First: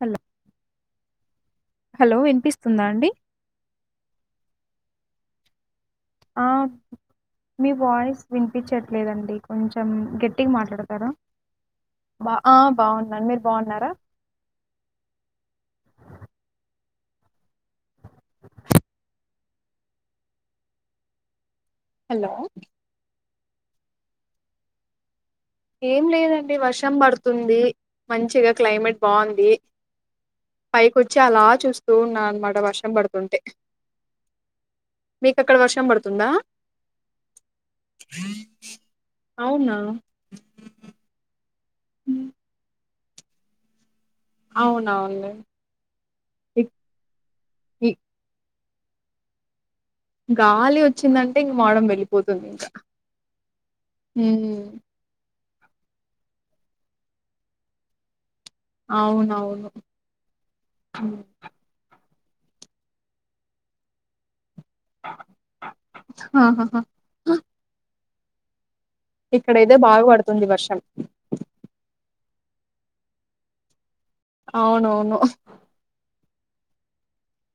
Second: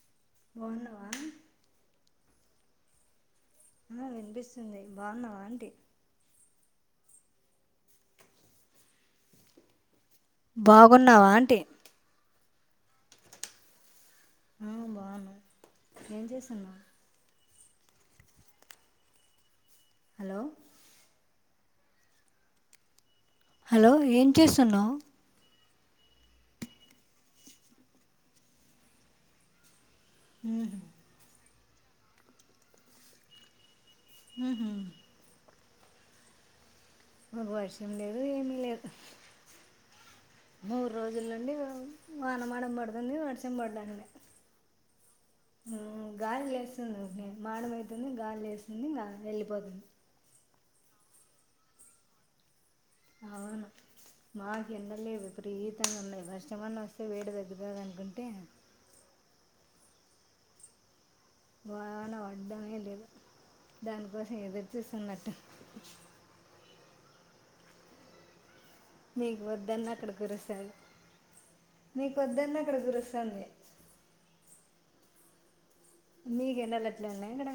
Hello బాగున్నావా hello వినిపిస్తుందా అండి ఆ వినిపిస్తుంది బాగున్నావా ఆంటి ఆ మీ వాయిస్ వినిపించట్లేదండి కొంచెం గట్టిగా మాట్లాడతారా బాగున్నావా ఆంటీ ఆ బాగున్నా మీరు బాగున్నారా ఆ బాగున్నా ఏం చేస్తుర్రు హలో హలో హలో ఏం చేస్తున్నావ్ ఏం లేదండి వర్షం పడుతుంది మంచిగా క్లైమేట్ బాగుంది పైకి వచ్చి అలా చూస్తూ ఉన్నా అన్నమాట వర్షం పడుతుంటే ఊహు మీకు అక్కడ వర్షం పడుతుందా వర్షం లేదు ఏమి లేదు అవునా మూడు రోజుల నుండి ఉమ్. వానమాడ పడుతుంది వర్షం పడ్డం లే అవునవును గాలి ఇ- లేస్తుంది ఇ- మాడమైతుంది గాలి లేస్తుంది ఇంగా యెళ్ళిపోతుంది గాలి వచ్చిందంటే ఇంక మాడం వెళ్ళిపోతుంది ఇంకా అవును మాకు ఉమ్, ఎండలేదు విపరీతంగా ఉన్నాయి వర్షమన్నా వస్తే వేడి తగ్గుతుంది అనుకుంటే అవునవును ఉమ్ వాన పడ్డమే లేదు దానికోసం ఏదుర్ జుస్తున్నట్ ఆ మీకు వద్దన్న బాగా అక్కడ పడుతుంది కురుస్తాయి వర్షం నీకు వద్ద వద్దన్న అక్కడ కురుస్తుంది అవునవును మీకేంటళ్ళ అట్లే ఉన్నాయి అక్కడ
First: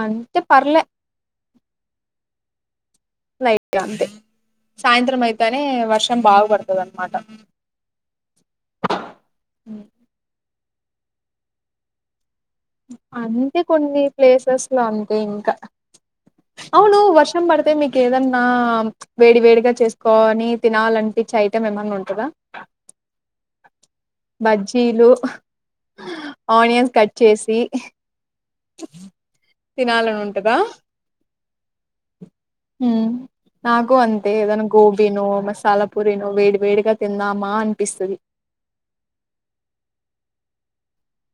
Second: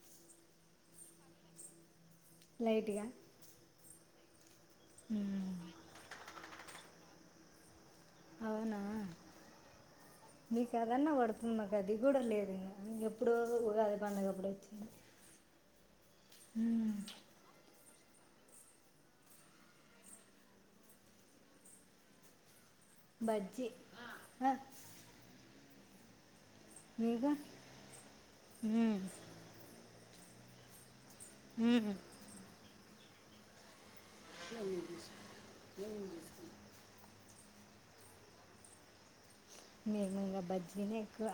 అంతే పర్లే లైట్గా లైట్ అంతే సాయంత్రం మ్మ్. అయితేనే వర్షం బాగ పడుతదనమాట అవునా మీక అదన్నా పడుతుంది మాకు అది గూడా లేదు ఇంకా. ఎప్పుడో అంతే ఉగాది కొన్ని పండుగ అప్పుడు ప్లేసెస్ లో వచ్చింది అంతే ఇంకా మ్మ్. అవును వర్షం పడితే మీక్ ఏదన్నా వేడి వేడిగా చేసుకోని తినాలియనిపించే ఐటెం ఏమైన్నా ఉంటదా బజ్జీ ఆ, బజ్జీలు ఆనియన్స్ కట్ మీకు చేసి మ్మ్. తినాలని ఉంటదా మ్ మ్ నాకు అంతే ఏదన్న గోబినో మసాలా పూరినో వేడ్ వేడిగా తింద మా అనిపిస్తది మేము ఇంగా బజ్జీనే ఎక్కువ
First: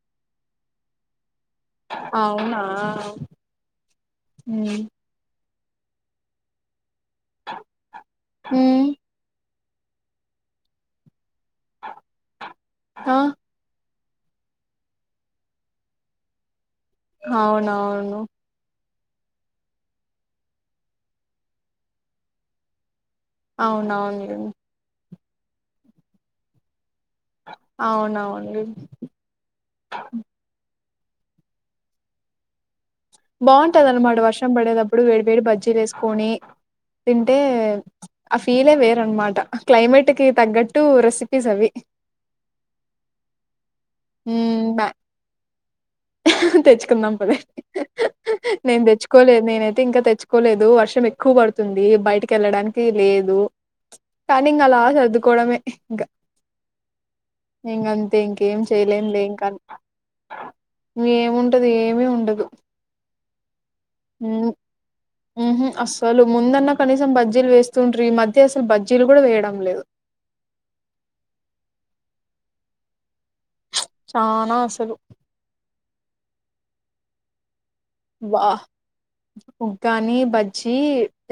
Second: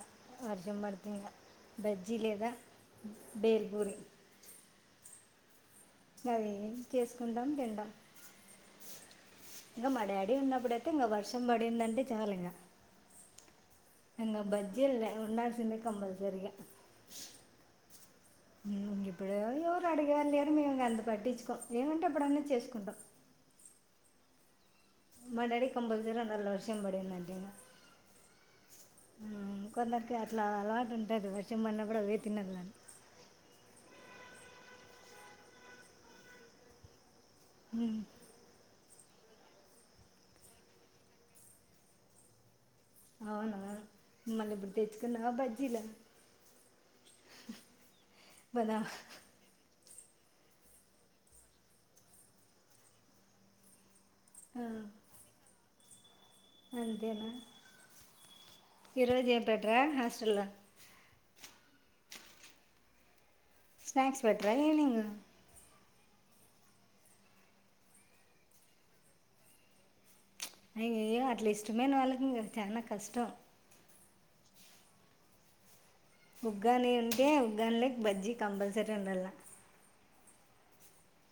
వర్షం పడితే ఇంగా బజ్జి లేదా అవునా బేల్పూరి ఉమ్ అవే చేసుకుంటాం తిటం ఉమ్ ఇంగా మా డాడీ ఉన్నప్పుడయితే ఇంగా వర్షం పడిందండి చాలు ఇంగా ఆ ఇంగా బజ్జీలే ఉన్నాడుసింది కంపల్సరిగా అవునవును ఇప్పుడు ఎవరు అడిగర్లేని మేము గంత పట్టించుకోం ఏమంటే ఎప్పుడన్న చేసుకుంటాం అవునవునండి మా డాడి కి కంప్ల్సరీ ఉండాలి వర్షం పడితే అవునవును లేదు వర్షం పడీనా గూడా అవ్వే తినాలని బాగుంటుందనమాట వర్షం పడేటప్పుడు వేడి వేడి బజ్జీలేసుకొని తింటే ఆ ఫీలే వేర్ అనమాట క్లైమేట్ కి తగ్గట్టు రెసిపీస్ అవి అవునా మళ్ళీ మ్మ్, ఇప్పుడు బా తెచ్చుకున్నావా బజ్జీల తెచ్చుకుందాం పవే హ నేను పోదామా తెచ్చుకోలేదు నేనైతే ఇంకా తెచ్చుకోలేదు వర్షం ఎక్కువ పడుతుంది బయటికి ఎళ్ళడానికి లేదు కానీ ఇంగా అలా సదుకోవడమే ఇంకా అంతేనా ఇంగా అంతే ఇంకేం చేలేం ఈరోజు లేం ఏం కానీ పెట్టరా హాస్టల్లో ఏముంటది ఏమి ఉండదు స్నాక్స్ పెట్రా ఈవెనింగ్ అసలు ముందన్నా కనీసం బజ్జీలు వేస్తుండ్ర్రి ఈ మధ్య అసలు బజ్జీలు గూడా వేయడం లేదు అయ్యో, అట్లా ఇష్టమైన వాళ్ళకి ఇంగా చాల కష్టం చ్ చానా అసలు ఉగ్గానే ఉంటే ఉగ్గాని లకి బజ్జీ కంపల్సరీ ఉండలా బజ్జి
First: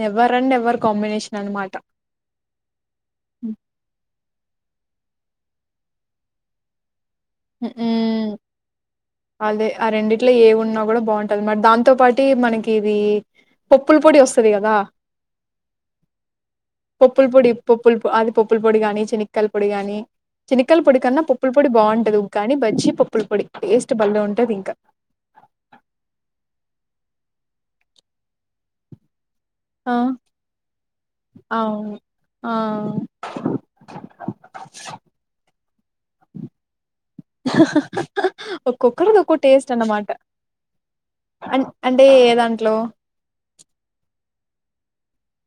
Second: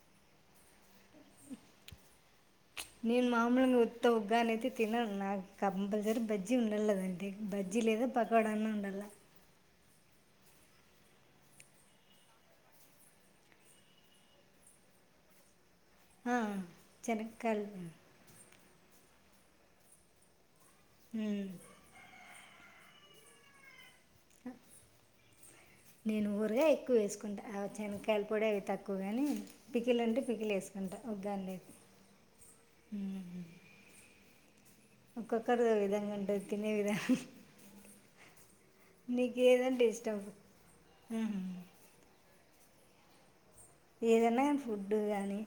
ఎవర్ అండ్ ఎవరు కాంబినేషన్ అనమాట నేను మామూలుగా ఉత్త ఉగ్గా అని అయితే తినను నాకు కంపల్సరీ బజ్జీ ఉండలి దానికి అ బజ్జీ లేదా మ్మ్ పకోడ అన్న ఉండాల అదే ఆ రెండిట్లో ఏ ఉన్నా కూడా బాగుంటది మరి దాంతో పాటు మనకి ఇది పప్పుల పొడి వస్తది కదా ఆ, పప్పుల పొడి శనక్కాయలు పప్పులు ప అది పప్పుల పొడి కానీ చినక్కయల పొడి కాని చినకయల పొడి కన్నా ఉమ్, పప్పుల పొడి బాగుంటదికానీ బజ్జి పప్పుల పొడి టేస్ట్ భలే ఉంటది ఇంకా నేను ఊరగాయి ఎక్కువ వేసుకుంటా శనగకాయల పొడి అవి తక్కువగాని ఆ పికిలు అంటే పికిలు వేసుకుంటా ఒగాండ అయితే అవును ఆ ఓక్కక్కర్దద ఒక్కొక్కరు ఒక్కో నీకు టేస్ట్ ఏదంటే అన్నమాట ఇష్టం ఉహు. అ అంటే ఏ దాంట్లో ఏదన్నా కానీ ఫుడ్ గాని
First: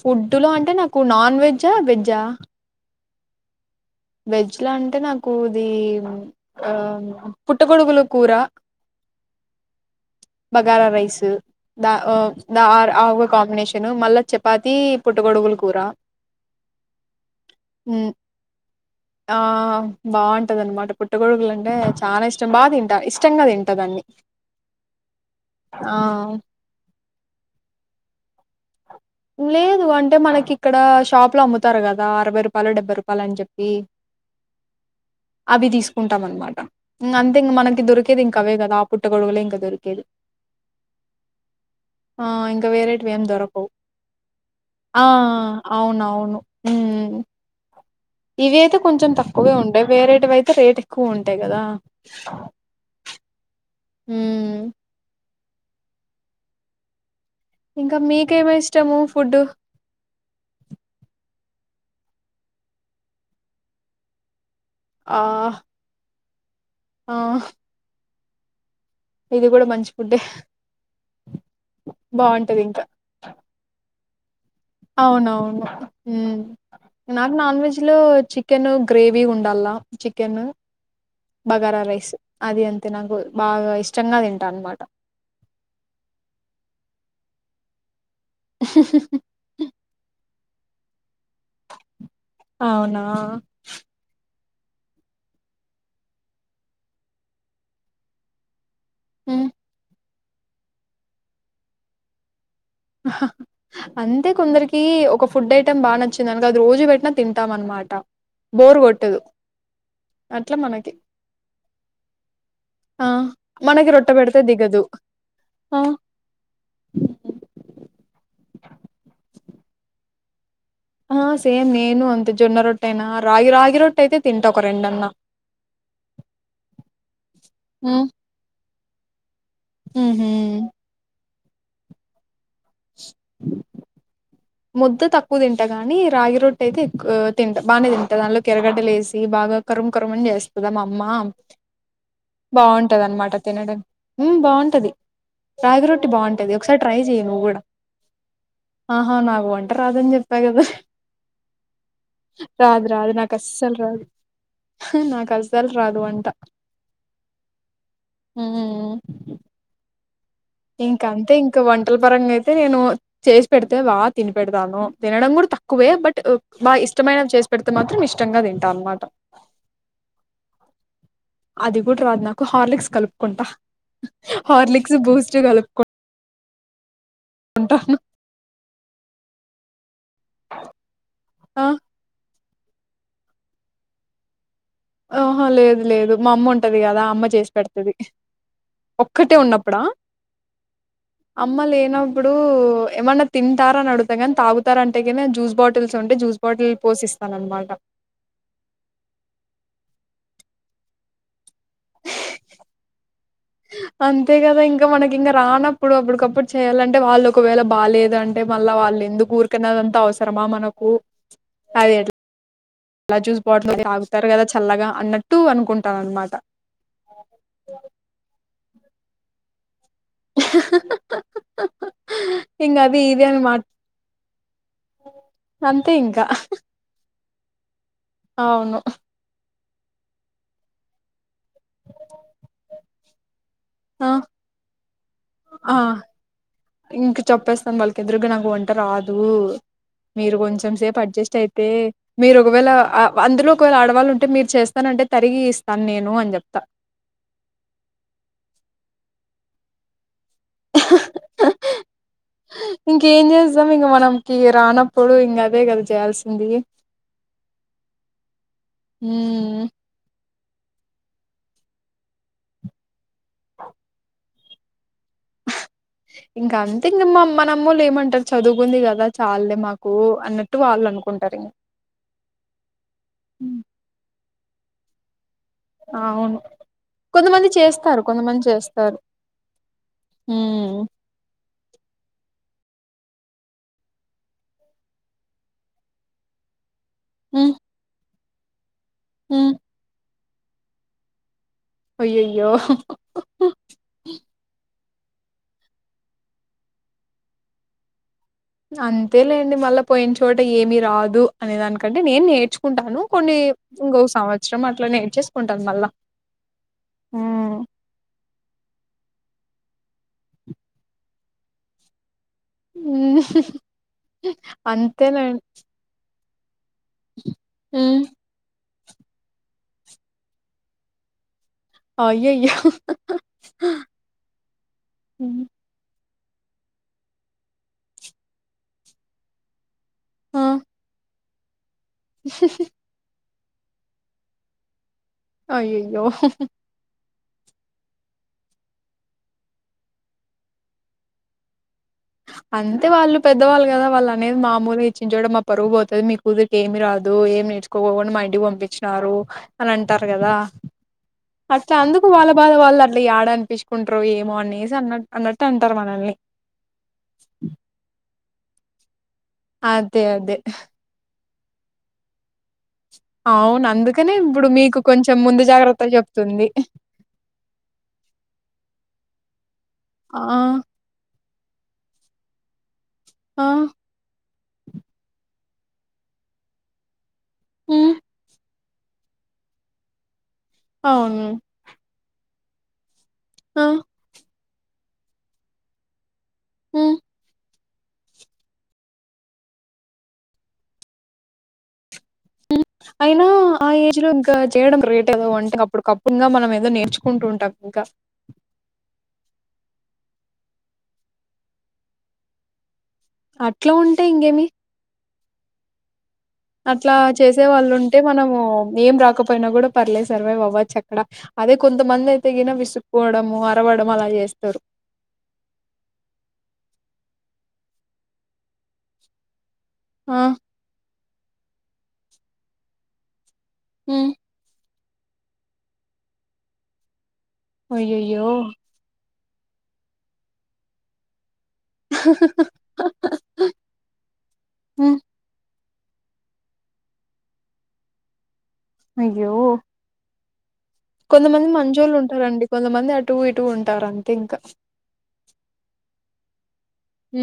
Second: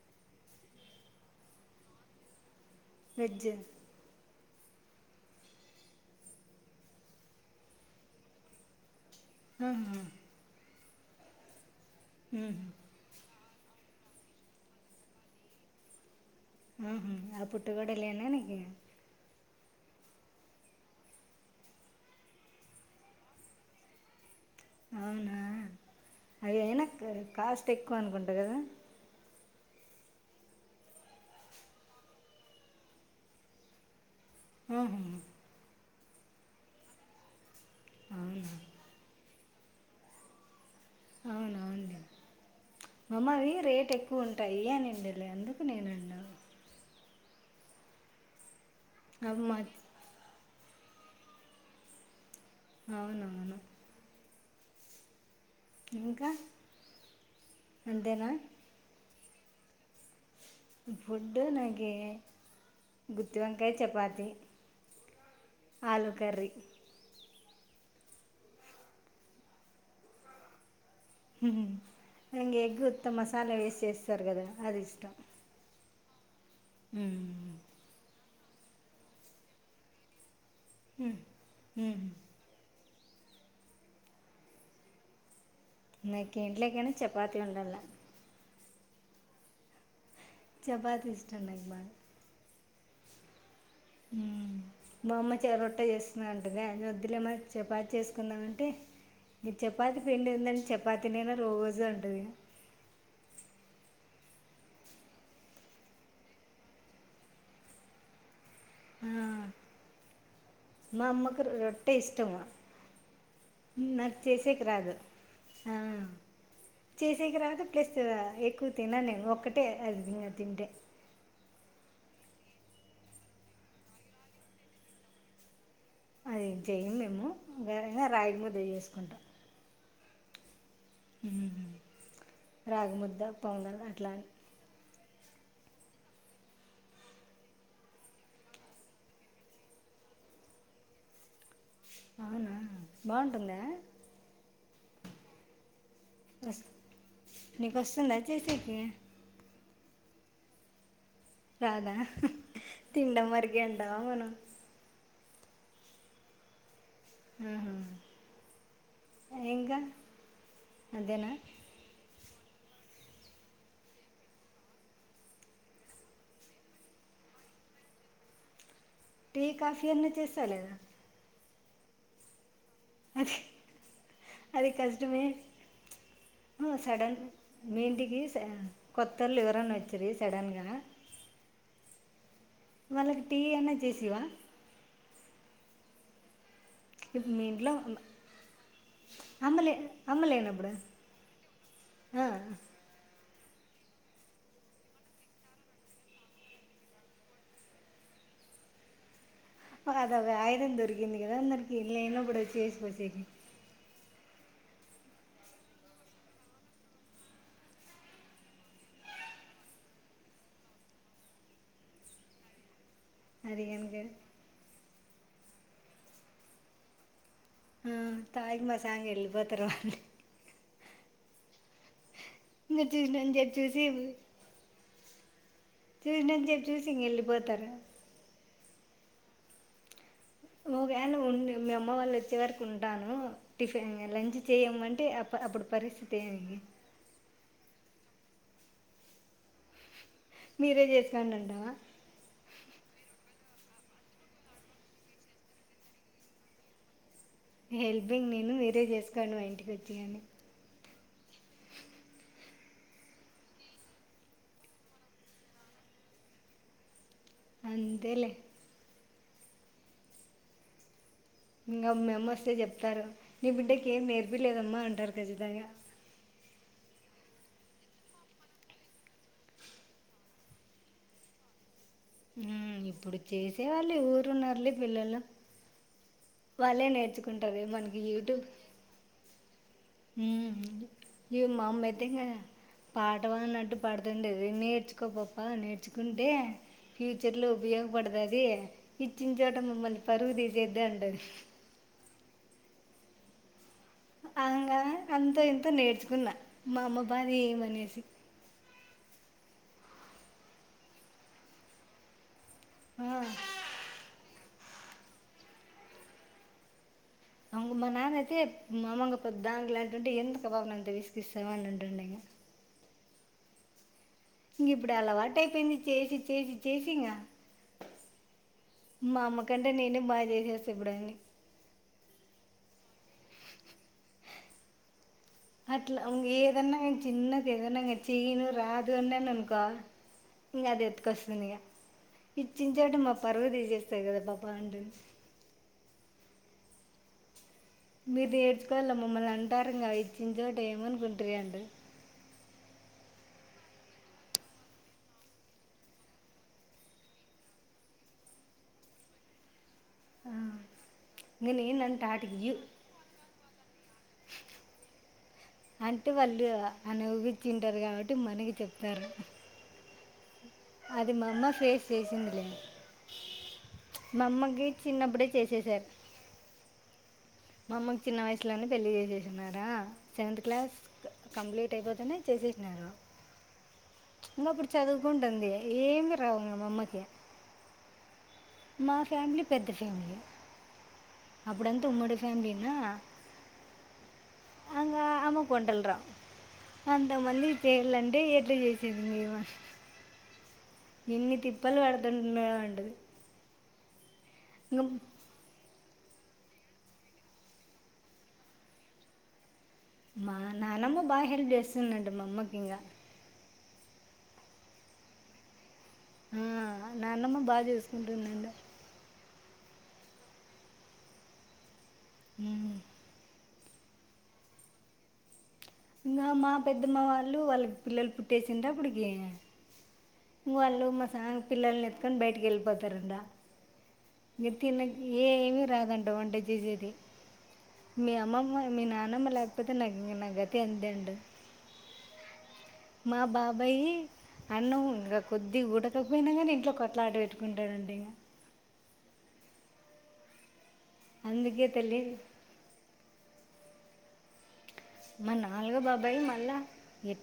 ఫుడ్లో అంటే నాకు నాన్ వెజా వెజ్జా వెజ్ వెజ్లా అంటే నాకు ఇది ఆ పుట్ట గొడుగులు కూర ఆహా బాగరా రైస్ దా ఉమ్, కాంబినేషన్ మళ్ళా చపాతి పుట్ట గొడుగులు కూర ఆహా ఆ పుట్టగోడు ఉమ్ లేనా నికి ఆ బాగుంటది అన్నమాట పుట్ట గోడుగులు అంటే చాలా ఇష్టం బాగా తింటా ఇష్టంగా తింటదాన్ని అవునా అవి అయినా కాస్ట్ ఎక్కువ అనుకుంటా కదా లేదు అంటే మనకి ఇక్కడ షాప్ లో అమ్ముతారు కదా అరవై రూపాయలు డెబ్బై రూపాయలు అని చెప్పి ఆహా హా కుంటాం అనమాట ఇంక అంతే ఇంక మనకి దొరికేది ఇంకావే అవునా కదా ఆ పుట్ట గొడువలే ఇంకా దొరికేది అవునవును ఆ ఇంకా వేరంటివీ ఎమ్ మమ్మ అవి దొరకవు రేట్ ఎక్కువ ఉంటాయి ఆ అనిండి అందుకు నేనున్నా అవునవును హ్మ్ ఇవి అయితే కొంచెం తక్కువగా అమ్మా ఉంటాయి వేరేటివి అయితే రేట్ ఎక్కువ ఉంటాయి కదా అవునవును హ్మ్ ఇంకా ఇంకా అంతేనా మీకేమి ఇష్టము ఫుడ్డు ఫుడ్ నాకు గుత్తివంకాయ చపాతి ఆ ఆలు కర్రీ ఆ ఇది కూడా మంచి ఫుడే ఇంకా ఎగ్ ఉత్త మసాలా వేసి చేస్తారు కదా అది ఇష్టం అవునవును నాకు హ్మ్. నాన్ వెజ్ లో చి కెన్ గ్రేవి ఉండాలా చికెన్ బగారా రైస్ అది అంతే నాకు బాగా ఇష్టంగా తింటా అన్నమాట నకీంటిట్లోకనా చపాతి ఉండల హా చపాతి ఇష్టాం నాకు బాగా అవునా బామ్మ చె రొట్ట చేస్తున్నాంటగా వద్దులేమ చపాతి చేసుకుందామంటే హ్మ్ ఈ చపాతి పిండి ఉందంటే చపాతినైనా రోజే ఉంటది హ్ అంతే కొందరికి ఒక ఫుడ్ ఐటెమ్ బాగా నచ్చింది అనుకో అది రోజు పెట్టినా తింటాం అనమాట బోర్ ఆ, కొట్టదు అట్లా మనకి మా అమ్మకు రొట్టె ఇష్టము ఆ మనకి రొట్టె నాకు పెడితే చేసేకి దిగదు రాదు ఆ చేసే తర్వాత ప్లస్ ఎక్కువ తినను నేను ఒక్కటే అది తింటే ఆ సేమ్ నేను అంతే జొన్న రొట్టె అయినా రాగి రాగి రొట్టె అయితే తింటా ఒక రెండు అన్న అదేం చెయ్యం మేము రాగి ముద్ద చేస్తాము ఉహుమ్ ఉహుమ్ రాగిముద్ద పొంగల్ అట్లా ముద్ద తక్కువ తింట గాని రాగి రొట్టె అయితే ఎక్కువ తింట బాగానే తింటా దానిలోకి ఎరగడ్డలులేేసి బాగా ఇల కరుం కరుం అని చేస్తది మా అమ్మా అవునా బాగుంటది అన్నమాట బాగుంటుందా తినడం ఉమ్ బాగుంటది రాగి రొట్టె బాగుంటది వస్ ఒకసారి ట్రై చెయ్య నువ్వు కూడా నీకు వస్తుందా చేసేకి పో వంట రాదని చెప్పావు కదా రాదా రాదు రాదు తినడం వరికే అంటావా మనం కసలు రాదు వంట ఆహా. ఉమ్ ఉమ్ ఇంకా ఇంక అంతేనా అంతే ఇంకా వంటల పరంగా అయితే అయితే నేను చేసి పెడితే బాగా తిని పెడతాను తినడం కూడా తక్కువే బట్ బాగా ఇష్టమైనవి చేస్తే పెడితే మాత్రం ఇష్టంగా తింటాము టీ కాఫీ అన్నా చేస్తా లేదా అది కూడా రాదు నాకు హార్లిక్స్ అది కలుపుకుంటా హార్లిక్స్ బూస్ట్ కలుపుకో ఆ సడన్ మెహెందికి కొత్తల్లో బాన వచ్చేంది సడెన్ గానా ఆ వాళ్ళకి టీ అన్నా చేసివా ఓహో లేదు లేదు మా అమ్మ ఉంటది కదా అమ్మ ఇప్పుడు మీ చేసి ఇంట్లో పెడతది ఒక్కటే అమ్మలే ఉన్నప్పుడా అమ్మలేనప్పుడు అమ్మ లేనప్పుడు ఏమన్నా తింటారా అని అడుతా కాని తాగుతారు అంటేగానే జ్యూస్ బాటిల్స్ ఉంటే జ్యూస్ బాటిల్ పోసిస్తాను అన్నమాట అది ఒక ఆయుధం దొరికింది కదా అందరికి ఇలైన్న కూడా వచ్చి చేసిపోచ్చ అంతే కదా ఇంకా మనకి ఇంకా రానప్పుడు అప్పటికప్పుడు చేయాలంటే వాళ్ళు ఒకవేళ బాగాలేదు అంటే మళ్ళా వా ళ్ళు ఎందుకు ఊరుకన్నదంతా అవసరమా మనకు అదే అలా అది చూసిపోవట్లు కనుక తాగుతారు కదా చల్లగా అన్నట్టు అనుకుంటాను అన్నమాట ఉమ్ తాకి మాసాంగ్ వెళ్ళిపోతారు వాళ్ళు ఇంగ ఇంకా అది ఇది చూసినాంత అని మా సేపు చూసి అంతే ఇంకా. చూసినంత సేపు చూసి ఇంక వెళ్ళిపోతారు అవును ఓకే అండి ఉం మీ అమ్మ వాళ్ళు వచ్చే వరకు ఉంటాను టిఫిన్ ఆ! లంచ్ చేయ్యమంటే అప్పుడు ఆ! పరిస్థితి ఏం ఇంక చెప్పేస్తాను వాళ్ళకి ఎదురుగా నాకు వంట రాదు మీరు కొంచెం మీరే సేపు చేసుకోండి అడ్జస్ట్ అయితే అంటావా మీరు ఒకవేళ అందులో ఒకవేళ ఆడవాళ్ళు ఉంటే మీరు చేస్తానంటే తరిగి ఇస్తాను నేను అని చెప్తా హెల్పింగ్ నేను మీరే చేసుకోండి మా ఇంటికి వచ్చి అని ఆ ఇంకేం చేస్తాం ఇంక మనకి రానప్పుడు ఇంక అదే కదా చేయాల్సింది అంతేలె ఉమ్ ఇంకా మీ అమ్మ వస్తే చెప్తారు నీ బిడ్డకి ఏం నేర్పిలేదమ్మా అంటారు ఖచ్చితంగా ఇంకా అంతే ఇంక మా అమ్మనమ్మలు ఏమంటారు చదువుకుంది కదా చాల్లే మాకు అన్నట్టు వాళ్ళు అనుకుంటారు ఇంక ఇప్పుడు చేసేయాలు ఊరున్నారులే పిల్లలు ఆవును వాళ్ళే కొంతమంది నేర్చుకుంటారు. చేస్తారు కొంతమంది చేస్తారు ఉ ఉమ్ ఇక మ అమ్మయితే ఇంక పాటం అన్నట్టు పాడుతుండేది నేర్చుకో పప్ప నేర్చుకుంటే ఫ్యూచర్లో ఉమ్ ఉపయోగపడతది ఇచ్చిన ఉమ్ చోట మమ్మల్ని పరుగు తీసేద్దే అంటుంది అయ్యోయో అందుకని అంత ఇంతో నేర్చుకున్నా మా అమ్మ బాద ఏమనేసి అంతేలేండి మళ్ళా పోయిన్ చోట ఏమిీ రాదు అనే దానికంటే నేన్ నేర్చుకు కుంటాను ఆ! కొన్ని ఇంకో సంవత్సరం అట్ల నేర్చేసుకుంటాను మళ్ళా ఉమ్ అంగమ్మ నాన్నయితే మామంగ ప ద్దాంగలాంటుంటె ఎందుక్ ఆ పాపని విసుక్ ఉంటంటే ఉమ్ గిప్పుడు అలా అంతేలేండి వాటయిపోయింది చేసి చేసి చేసింగా ఉమ్ మా అమ్మకంటే నేనే బాగా చేసేస్తా ఇప్పుడు అయ్యయ్యో అట్ల ఉ ఏదన్నాంగ చిన్నది ఏదన్నాంగా చేయను రాదన్నానుకా ఆ ఇంక అది ఎతుకొస్తుంది ఇక ఇచ్చిన చెోటి మస్ పర్వు తీసేస్తది కదా పాప అంటే అయ్యయ్యో మీరు నేడ్చుకోవాలి మమ్మల్ని అంటారీగా ఇచ్చిన చోట ఏమనుకుంటుార అండి అంతే వాళ్ళు పెద్దవాళ్ళు కదా వాళ్ళు అనేది మామూలు ఇచ్చించోట కూడా మా పరువు పోతది మీ కూతురికి ఏమి రాదు ఏమి నేర్చుకోకుండా మ ఇంటికి పంపించినారు అని అంటారు కదా ఇంక అట్లా నేను అంటే అందుకు వాళ్ళ ఆటికి బాధ ఇయ్యు వాళ్ళ అట్ల యాడ అనిపిించ కుంట్రు ఏమో అనేసి అన్నట్ అన్నట్టు అంటారు మనల్ని నవ్విించింటారు కాబట్టి మనకి చెప్తారు ఆదే అదే అది మా అమ్మ ఫేస్ చేసిందిలే అవును అందుకనే మా ఇప్పుడు అమ్మకి మీకు కొంచం చిన్నప్పుడే ముందు చేసేసారు జాగ్రత్తలు చెప్తుంది మా అమ్మకు చిన్న వయసులోనే పెళ్లిి చేసే డ ఆ సెవెంత్ క్లాస్ కంప్లీట్ అయిపోతేనే చేసేసినారు ఆ అమ్మ అప్పుడు చదువుకుంటంది ఏమి రావు మామ్మకి మ్ మా ఫ్యామిలీ పెద్ద ఫ్యామిలీ అవును అప్పుడంత ఉమ్మడి ఫ్యామిలీ నా ఆ అంగ అమ్మ కొండల్రా ఉమ్ అంత మళ్ళీ చేయలంటే ఎట్ల చేసేది మీ ఎన్ని తిప్పలు పడత అయినా ఆ ఏజ్ లో ఇంకా చేయడం ఇంకా గ్రేట్ కద అంటే అప్పుటికప్పుడు గా మనం ఏదో నేర్చుకుంటూ ఉంటాం ఇంకా మా నానమ్మ బాగ హెల్ప్ చేస్తుందంట మా అమ్మకి ఇంక అట్లా ఉంటే ఇంకేమి ఆ, అట్లా నాన్నమ్మ చేసే బాగా వాళ్ళు ఉంటే మనము చూసుకుంటుందంట ఏం రాకపో పోయినా కూడా పర్లేదు సర్వైవ్వచ్చు అక్కడ అదే కొంతమంది అయితేగాన ఉమ్. విస్సుకోవడము కవడం అలా చేస్తారు ఇంకా మా పెద్దమ్మ వాళ్ళు వాళ్ళకి పిల్లలు పుట్టేసిండ అప్పడికి ఆ ఇం వాళ్ళు మా సామి పిల్లల్ని ఎత్తుకొని బయటకి వెళ్ళిపోతారుందా ఉమ్ తినకి ఏమి రాదంట వంట చేసేది మీ అయ్యయ్యో అమ్మమ్మ మీ నాన్న అమ్మ లేకపోతే ఇంకా నా గతి అంతే అంటది మా బాబాయి అన్నం ఉమ్ ఇంకా కొద్దిగా ఉడక కపోయినా కానీ ఇంట్లో కొట్లాటా పెట్టుకుంటాడంట ఇకా అయ్యో కొంతమంది అందుకే మంచొల్లు తల్లి ఉంటారండి కొంతమంది అటు ఇటు ఉంటారు అంతే ఇంకా మా నాలుగో బాబాయి మళ్ళా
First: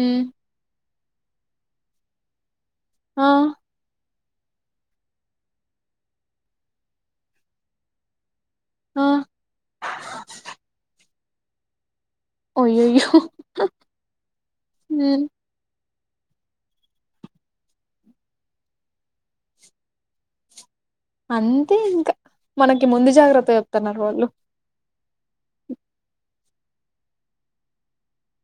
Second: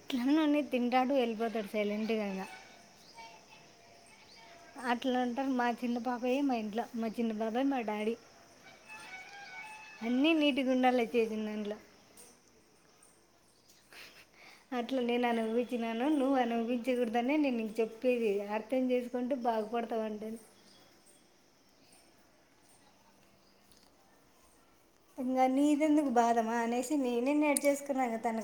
ఉమ్ ఉన్ని తింట టాడు వెళ్ళిపోతాడు సైలెంట్గా అయిన ఆ అట్లాంటారు మా చిన్న బాబాయ్ మా ఇంట్లో మా చిన్న బాబాయ్ మా డాడీ ఆ అన్ని నీట్ గా ఉండాలా చేసిన దాంట్లో అయ్యాయో అట్లా నేను అను అనుబవి న్నాను నువ్వు అనుభవించకూడదనే నేను నీకు చెప్పేది అర్థం చేసుకుంటే బాగుపడతావు అంటుంది అంతే ఇంకా మనకి ముందు జాగ్రత్త చెప్తున్నారు వాళ్ళు ఇంకా నీది ఎందుకు బాధమా అనేసి నేనే నేర్చేస్కున ఇంగ తన